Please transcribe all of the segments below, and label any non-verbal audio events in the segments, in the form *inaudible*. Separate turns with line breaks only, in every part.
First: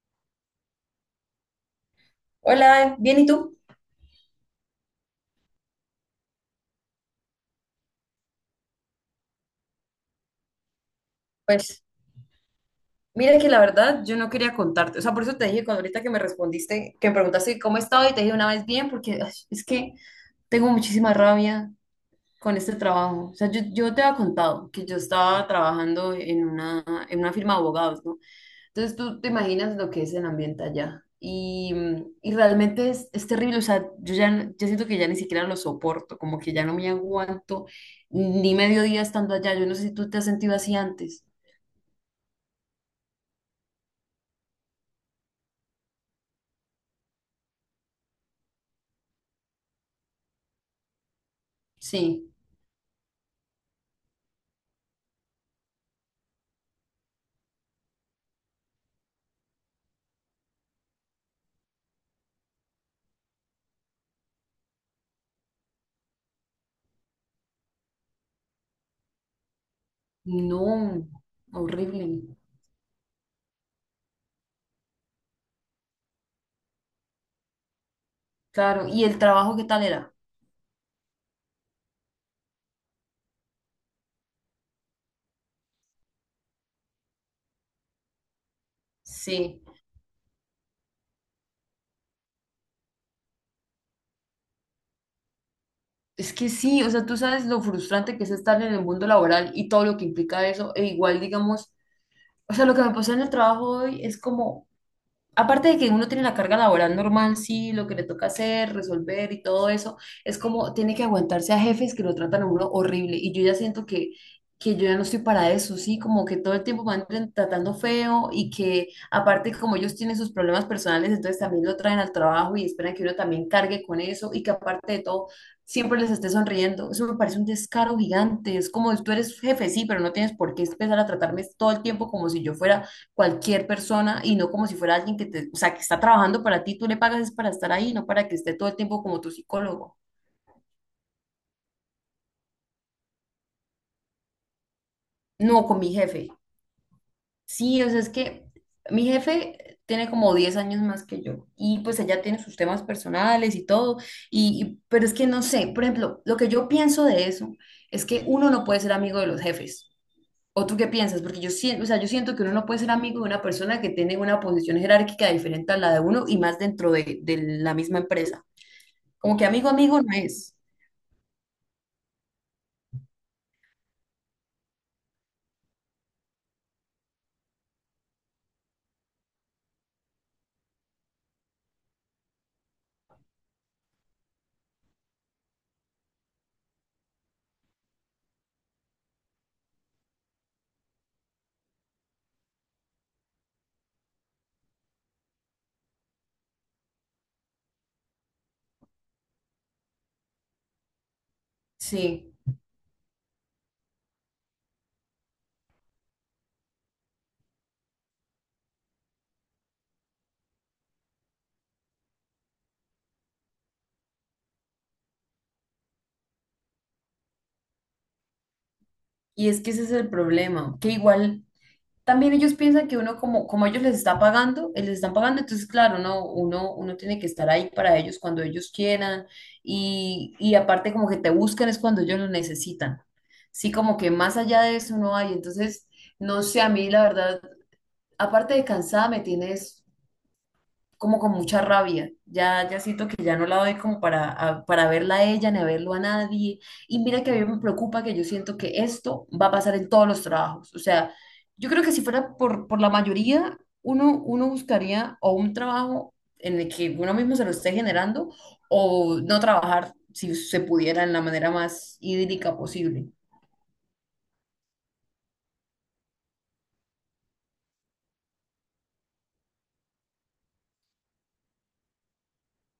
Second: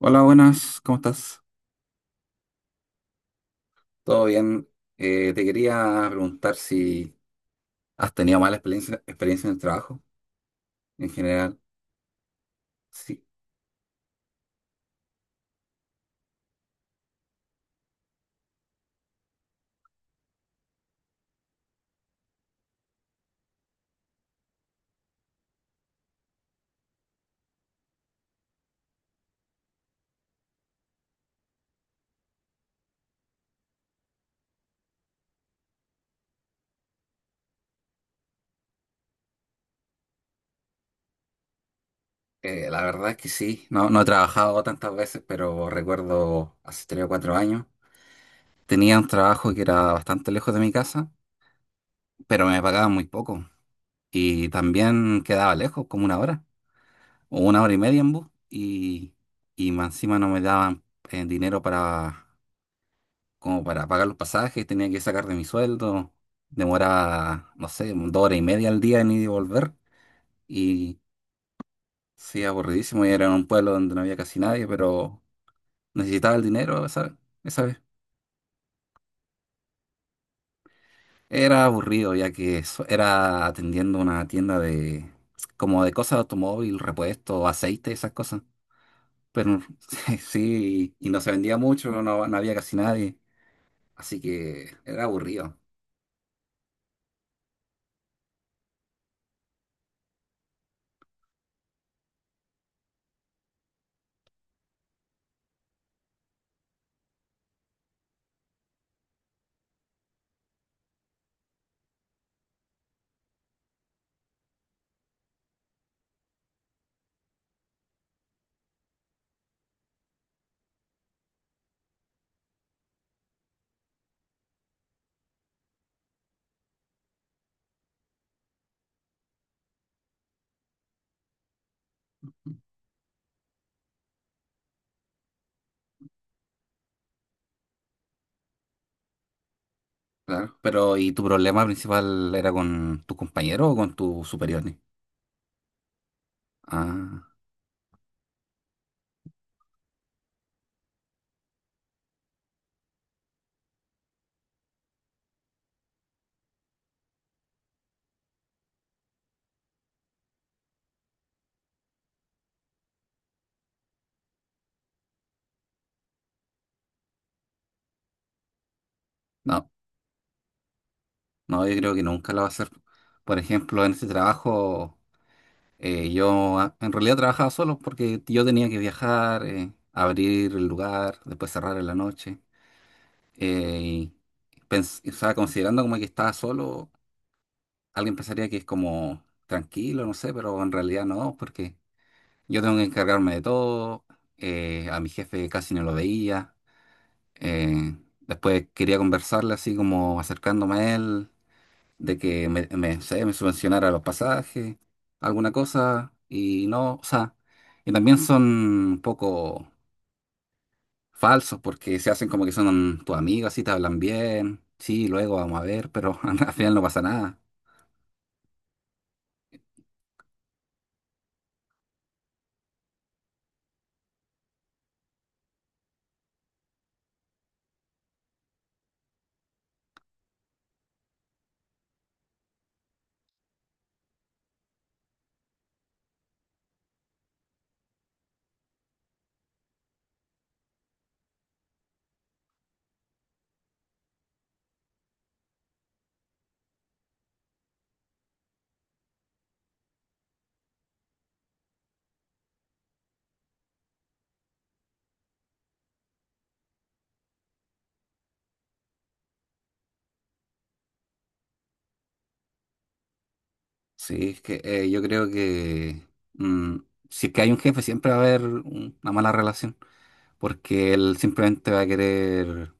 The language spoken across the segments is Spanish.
Hola, buenas, ¿cómo estás?
Hola, bien, ¿y tú?
¿Todo bien? Te quería preguntar si has tenido mala experiencia en el trabajo en general.
Pues
Sí,
mira que la verdad yo no quería contarte, o sea, por eso te dije cuando ahorita que me respondiste, que me preguntaste cómo estaba y te dije una vez bien, porque ay, es que tengo muchísima rabia con este trabajo. O sea, yo te había contado que yo estaba trabajando en una firma de abogados, ¿no? Entonces tú te imaginas lo que es el ambiente allá. Y realmente es terrible, o sea, yo ya, yo siento que ya ni siquiera lo soporto, como que ya no me aguanto ni medio día estando allá. Yo no sé si tú te has sentido así antes.
la verdad es que sí. No, no he trabajado tantas veces, pero recuerdo hace tres o cuatro años. Tenía un trabajo que era bastante lejos de mi casa,
Sí,
pero me pagaban muy poco. Y también quedaba lejos, como una hora o una hora y media en bus. Y más encima no me daban dinero para como para pagar los pasajes, tenía que sacar de mi sueldo. Demoraba, no sé, dos horas y media al día en ir y volver. Y
no, horrible.
sí, aburridísimo. Y era en un pueblo donde no había casi nadie, pero necesitaba el dinero, ¿sabes? Esa vez.
Claro, ¿y el trabajo qué tal era?
Era aburrido, ya que era atendiendo una tienda de, como de cosas de automóvil, repuestos, aceite, esas cosas. Pero
Sí,
*laughs* sí, y no se vendía mucho, no, no había casi nadie. Así que era aburrido.
es que sí, o sea, tú sabes lo frustrante que es estar en el mundo laboral y todo lo que implica eso, e igual, digamos, o sea, lo que me pasó en el trabajo hoy es como aparte de que uno tiene la carga laboral normal, sí, lo que le toca hacer, resolver y todo eso, es como tiene que aguantarse a jefes que lo tratan a uno horrible. Y yo ya siento que yo ya no estoy para eso, sí, como que todo el tiempo me andan tratando feo y que aparte como ellos tienen sus problemas personales, entonces también lo traen al trabajo y esperan que uno también cargue con eso y que aparte de todo siempre les esté sonriendo. Eso me parece un descaro gigante. Es como tú eres jefe, sí, pero no tienes por qué empezar a tratarme todo el tiempo como si yo fuera cualquier persona y no como si fuera alguien que te, o sea, que está trabajando para ti, tú le pagas es para estar ahí, no para que esté todo el tiempo como tu psicólogo.
Claro. Pero, ¿y tu problema principal era con tus compañeros o con tus superiores?
No, con mi jefe.
Ah,
Sí, o sea, es que mi jefe tiene como 10 años más que yo y pues ella tiene sus temas personales y todo, pero es que no sé, por ejemplo, lo que yo pienso de eso es que uno no puede ser amigo de los jefes. ¿O tú qué piensas? Porque yo siento, o sea, yo siento que uno no puede ser amigo de una persona que tiene una posición jerárquica diferente a la de uno y más dentro de la misma empresa. Como que amigo,
no,
amigo no es.
no, yo creo que nunca lo va a hacer. Por ejemplo, en este trabajo, en realidad trabajaba solo porque yo tenía que viajar, abrir el lugar, después cerrar en la noche. Eh, o sea, considerando como que estaba solo, alguien pensaría que es como tranquilo, no sé, pero en realidad no, porque yo tengo que encargarme de todo, a mi jefe casi no lo veía. Eh, Después quería conversarle así como acercándome a él, de
Sí.
que me subvencionara los pasajes, alguna cosa, y no, o sea, y también son un poco falsos porque se hacen como que son tus amigos, así te hablan bien, sí, luego vamos a ver, pero *laughs* al final no pasa nada.
Y es que ese es el problema. Que igual también ellos piensan que uno, como ellos les está pagando, les están pagando, entonces, claro, no, uno tiene que estar ahí para ellos cuando ellos quieran. Y aparte, como que te buscan es cuando ellos lo necesitan. Sí, como que más allá de eso no hay. Entonces, no sé, a mí la verdad, aparte de cansada, me tienes como con mucha rabia. Ya siento que ya no la doy como para verla a ella ni a verlo a nadie. Y mira que a mí me preocupa que yo siento que esto va a pasar en todos los trabajos. O sea, yo creo que si fuera por la mayoría, uno buscaría o un trabajo en el que uno mismo se lo esté generando o no trabajar si se pudiera en la manera más idílica posible.
Sí, es que yo creo que mm, si es que hay un jefe siempre va a haber una mala relación, porque él simplemente va a querer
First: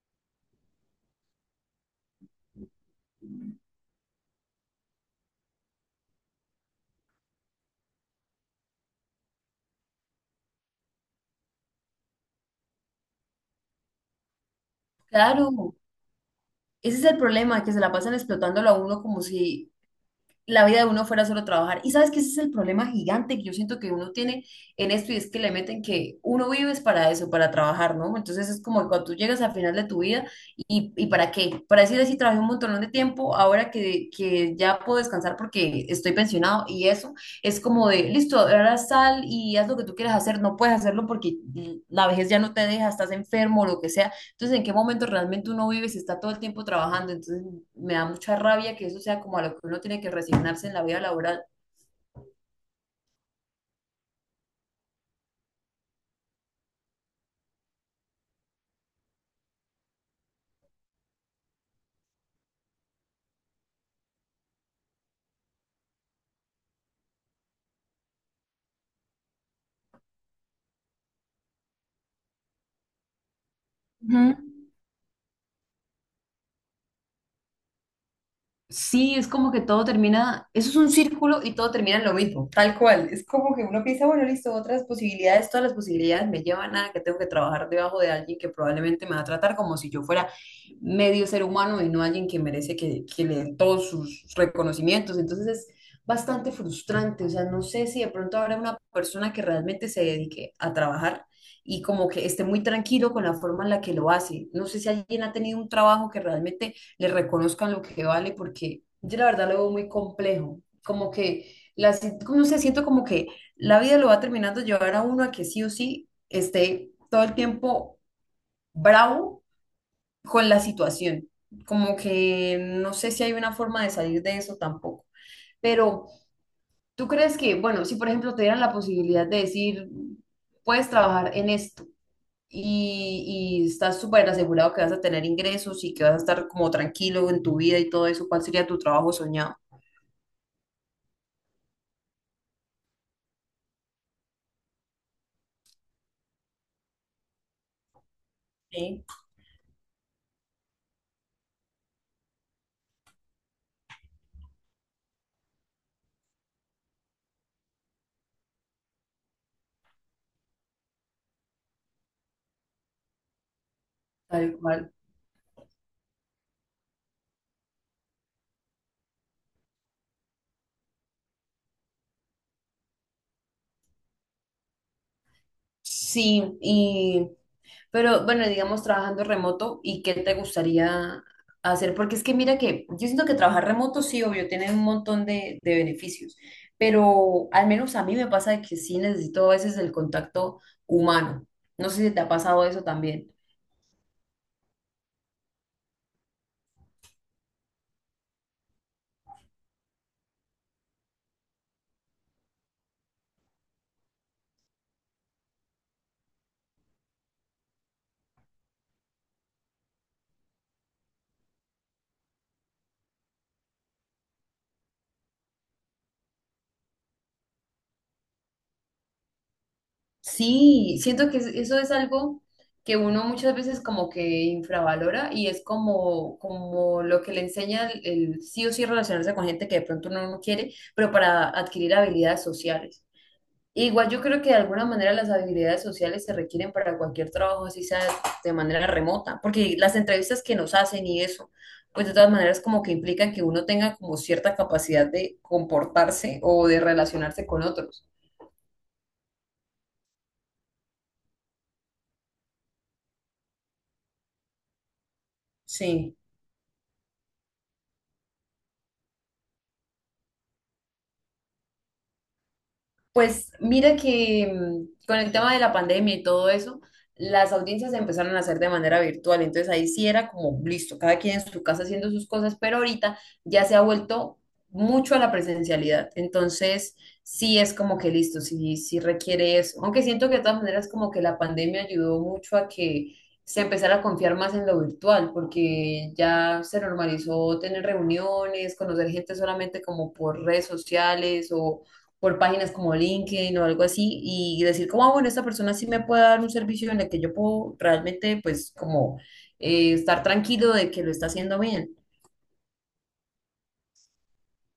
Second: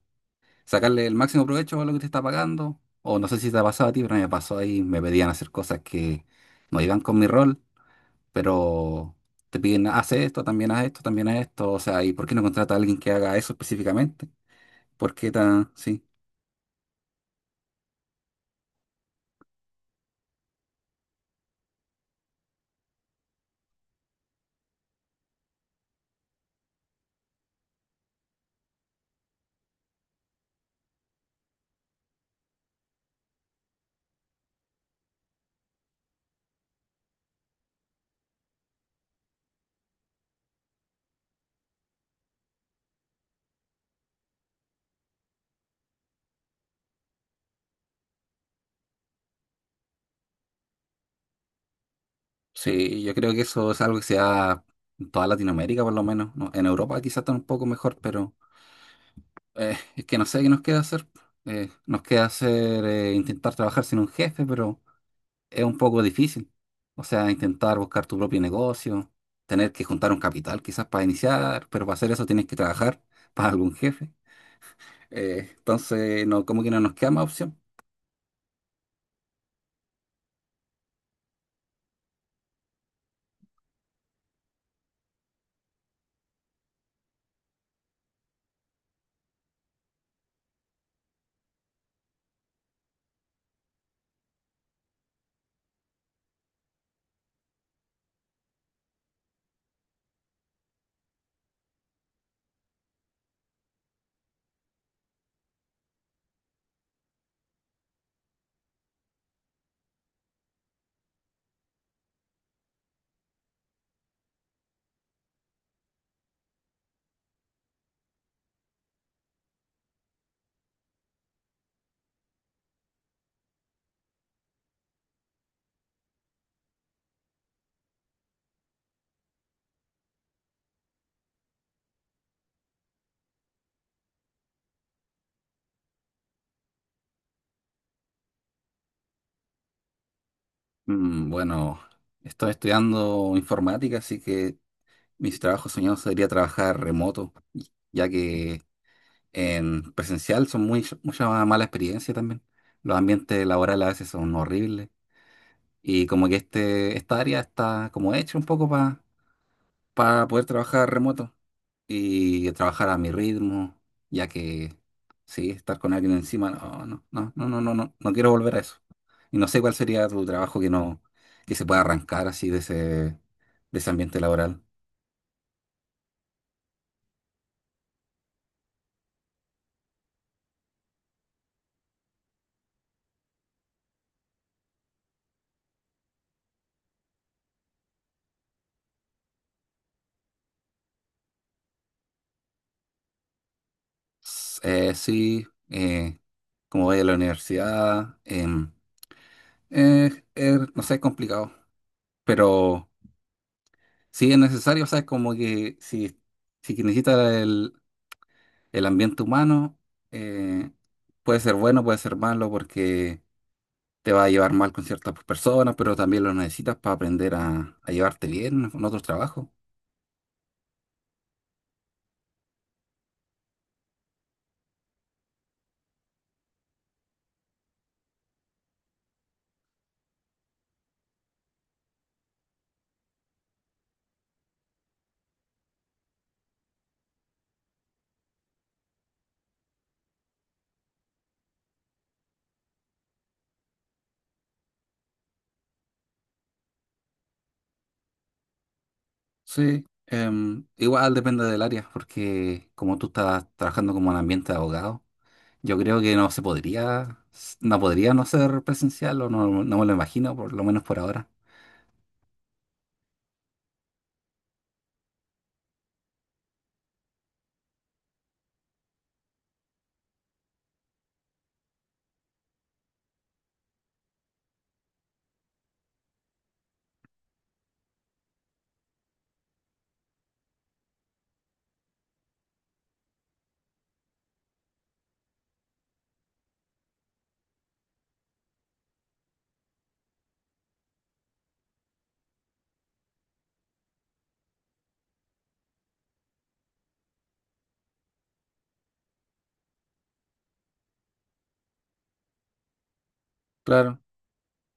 sacarle el máximo provecho a lo que te está pagando. O no sé si te ha pasado a ti, pero a mí me pasó ahí, me pedían hacer cosas que no iban con mi rol, pero te piden, haz esto, también haz esto, también haz esto. O sea, ¿y por qué no contrata a alguien que haga eso específicamente? ¿Por qué tan...?
Claro,
Sí,
ese es el problema, que se la pasan explotándolo a uno como si la vida de uno fuera solo trabajar. Y sabes que ese es el problema gigante que yo siento que uno tiene en esto y es que le meten que uno vives para eso, para trabajar, ¿no? Entonces es como que cuando tú llegas al final de tu vida y ¿para qué? Para decir así, trabajé un montón de tiempo, ahora que ya puedo descansar porque estoy pensionado y eso es como de, listo, ahora sal y haz lo que tú quieras hacer, no puedes hacerlo porque la vejez ya no te deja, estás enfermo o lo que sea, entonces, ¿en qué momento realmente uno vive si está todo el tiempo trabajando? Entonces, me da mucha rabia que eso sea como a lo que uno tiene que resignarse en la vida laboral.
sí, yo creo que eso es algo que se da en toda Latinoamérica, por lo menos, ¿no? En Europa quizás está un poco mejor, pero es que no sé qué nos queda hacer. Nos queda hacer, intentar trabajar sin un jefe, pero... es un poco difícil. O sea, intentar buscar tu propio negocio, tener que juntar un capital quizás para iniciar, pero para hacer eso tienes que trabajar *laughs* para algún jefe.
Ujú.
Entonces, no, como que no nos queda más opción.
Sí, es como que todo termina, eso es un círculo y todo termina en lo mismo, tal cual. Es como que uno piensa, bueno, listo, otras posibilidades, todas las posibilidades me llevan a que tengo que trabajar debajo de alguien que probablemente me va a tratar como si yo fuera medio ser humano y no alguien que merece que le den todos sus reconocimientos. Entonces es bastante frustrante, o sea, no sé si de pronto habrá una persona que realmente se dedique a trabajar y como que esté muy tranquilo con la forma en la que lo hace. No sé si alguien ha tenido un trabajo que realmente le reconozcan lo que vale, porque yo la verdad lo veo muy complejo, como que, la, si- como no sé, siento como que la vida lo va terminando llevar a uno a que sí o sí esté todo el tiempo bravo con la situación, como que no sé si hay una forma de salir de eso tampoco, pero ¿tú crees que, bueno, si por ejemplo te dieran la posibilidad de decir, puedes trabajar en esto? Y estás súper asegurado que vas a tener ingresos y que vas a estar como tranquilo en tu vida y todo eso, ¿cuál sería tu trabajo soñado?
Mm, bueno, estoy estudiando informática, así que mis trabajos soñados sería trabajar remoto, ya que
Sí.
en presencial son mucha mala experiencia también. Los ambientes laborales a veces son horribles. Y como que esta área está como hecha un poco para poder trabajar remoto y trabajar a mi ritmo, ya
Tal
que
cual.
sí, estar con alguien encima, no, no, no, no, no, no, no, no quiero volver a eso. Y no sé cuál sería tu trabajo que no, que se pueda arrancar así de ese ambiente laboral.
Sí, pero bueno, digamos trabajando remoto, ¿y qué te gustaría hacer? Porque es que mira que yo siento que trabajar remoto sí, obvio, tiene un montón de beneficios, pero al menos a mí me pasa de que sí necesito a veces el contacto humano. No sé si te ha pasado eso también.
Sí, como voy a la universidad, no sé, es complicado, pero sí es necesario, ¿sabes? Como que si que necesitas el ambiente humano eh, puede ser bueno, puede ser malo, porque te va a llevar mal con ciertas personas, pero también lo necesitas para aprender a llevarte bien con otros trabajos.
Sí, siento que eso es algo que uno muchas veces como que infravalora y es como lo que le enseña el sí o sí relacionarse con gente que de pronto uno no quiere, pero para adquirir habilidades sociales. Igual yo creo que de alguna manera las habilidades sociales se requieren para cualquier trabajo, así sea de manera remota, porque las entrevistas que nos hacen y eso, pues de todas maneras como que implican que uno tenga como cierta capacidad de comportarse o de relacionarse con otros.
Sí, em, igual depende del área, porque como tú estás trabajando como en ambiente de abogado, yo creo que
Sí.
no se no podría no ser presencial, o no, no me lo imagino, por lo menos por ahora.
Pues mira que con el tema de la pandemia y todo eso, las audiencias se empezaron a hacer de manera virtual, entonces ahí sí era como listo, cada quien en su casa haciendo sus cosas, pero ahorita ya se ha vuelto mucho a la presencialidad, entonces sí es como que listo, sí, sí requiere eso, aunque siento que de todas maneras como que la pandemia ayudó mucho a que se empezara a confiar más en lo virtual, porque ya se normalizó tener reuniones, conocer gente solamente como por redes sociales o por páginas como LinkedIn o algo así y decir como, ah, bueno, esta persona sí me puede dar un servicio en el que yo puedo realmente pues como estar tranquilo de que lo está haciendo bien.
Claro,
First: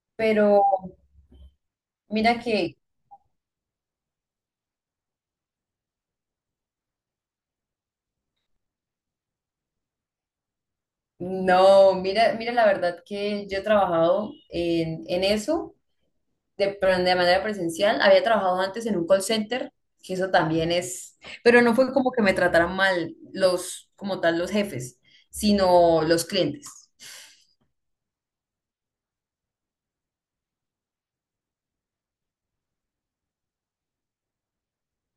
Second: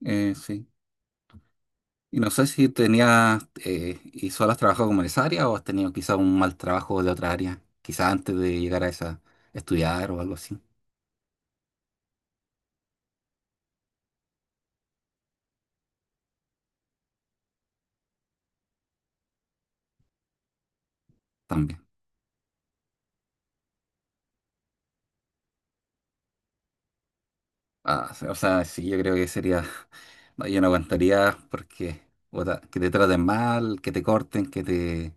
Pero
sí. Y no
mira
sé si
que,
tenías y solo has trabajado como en esa área o has tenido quizá un mal trabajo de otra área, quizá antes de llegar a esa, estudiar o algo así,
no, mira la verdad que yo he trabajado en eso de, pero de manera presencial. Había trabajado antes en un call center, que eso también es, pero no
también.
fue como que me trataran mal los, como tal, los jefes, sino los clientes.
Ah, o sea, sí, yo creo que sería, *laughs* no, yo no aguantaría porque puta, que te traten mal, que te corten, que te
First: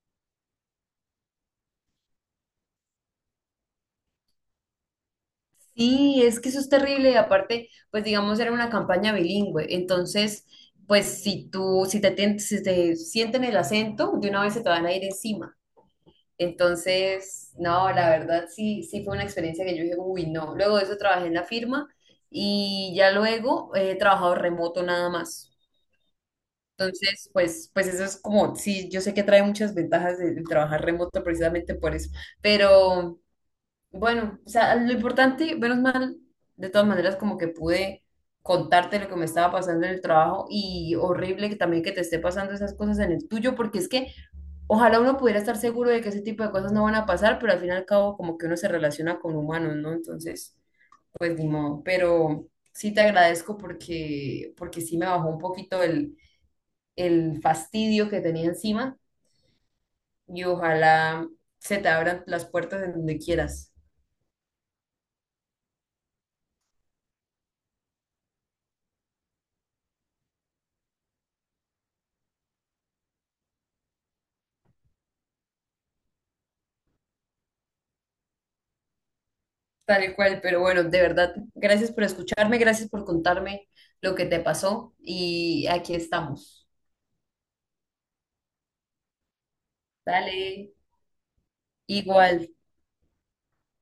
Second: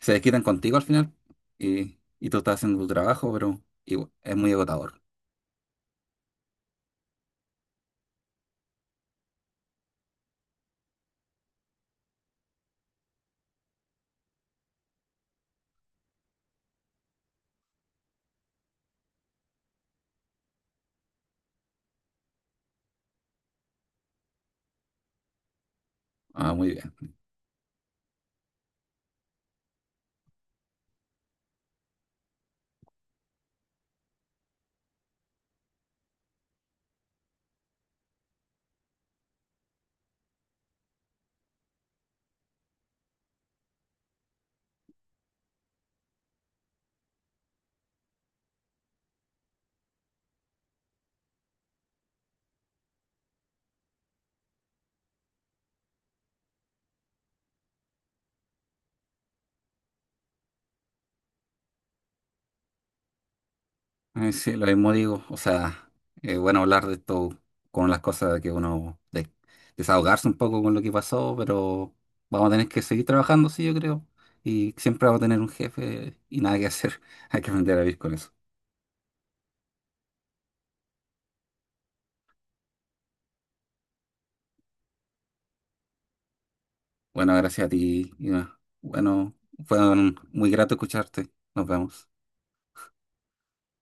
se desquitan contigo al final y tú estás haciendo tu trabajo, pero igual, es muy agotador.
Sí, es que eso es terrible y aparte, pues digamos, era una campaña bilingüe, entonces, pues si tú, si te, tien- si te sienten el acento, de una vez se te van a ir encima. Entonces, no, la verdad sí, sí fue una experiencia que yo dije, uy, no. Luego de eso trabajé en la firma y ya luego he trabajado remoto nada más.
Ah, muy bien.
Entonces, pues eso es como, sí, yo sé que trae muchas ventajas de trabajar remoto precisamente por eso, pero. Bueno, o sea, lo importante, menos mal, de todas maneras, como que pude contarte lo que me estaba pasando en el trabajo y horrible que también que te esté pasando esas cosas en el tuyo, porque es que ojalá uno pudiera estar seguro de que ese tipo de cosas no van a pasar, pero al fin y al cabo como que uno se relaciona con humanos, ¿no? Entonces, pues ni modo, pero sí te agradezco porque sí me bajó un poquito el fastidio que tenía encima y ojalá se te abran las puertas en donde quieras.
Sí, lo mismo digo. O sea, es bueno hablar de esto con las cosas que desahogarse un poco con lo que pasó, pero vamos a tener que seguir trabajando, sí, yo creo. Y siempre vamos a tener un jefe y nada que hacer. *laughs* Hay que aprender a vivir con eso.
Tal y cual, pero bueno, de verdad, gracias por escucharme, gracias por contarme lo que te pasó y aquí estamos.
Bueno, gracias a ti, Iván. Bueno, muy grato
Dale,
escucharte. Nos vemos.
igual.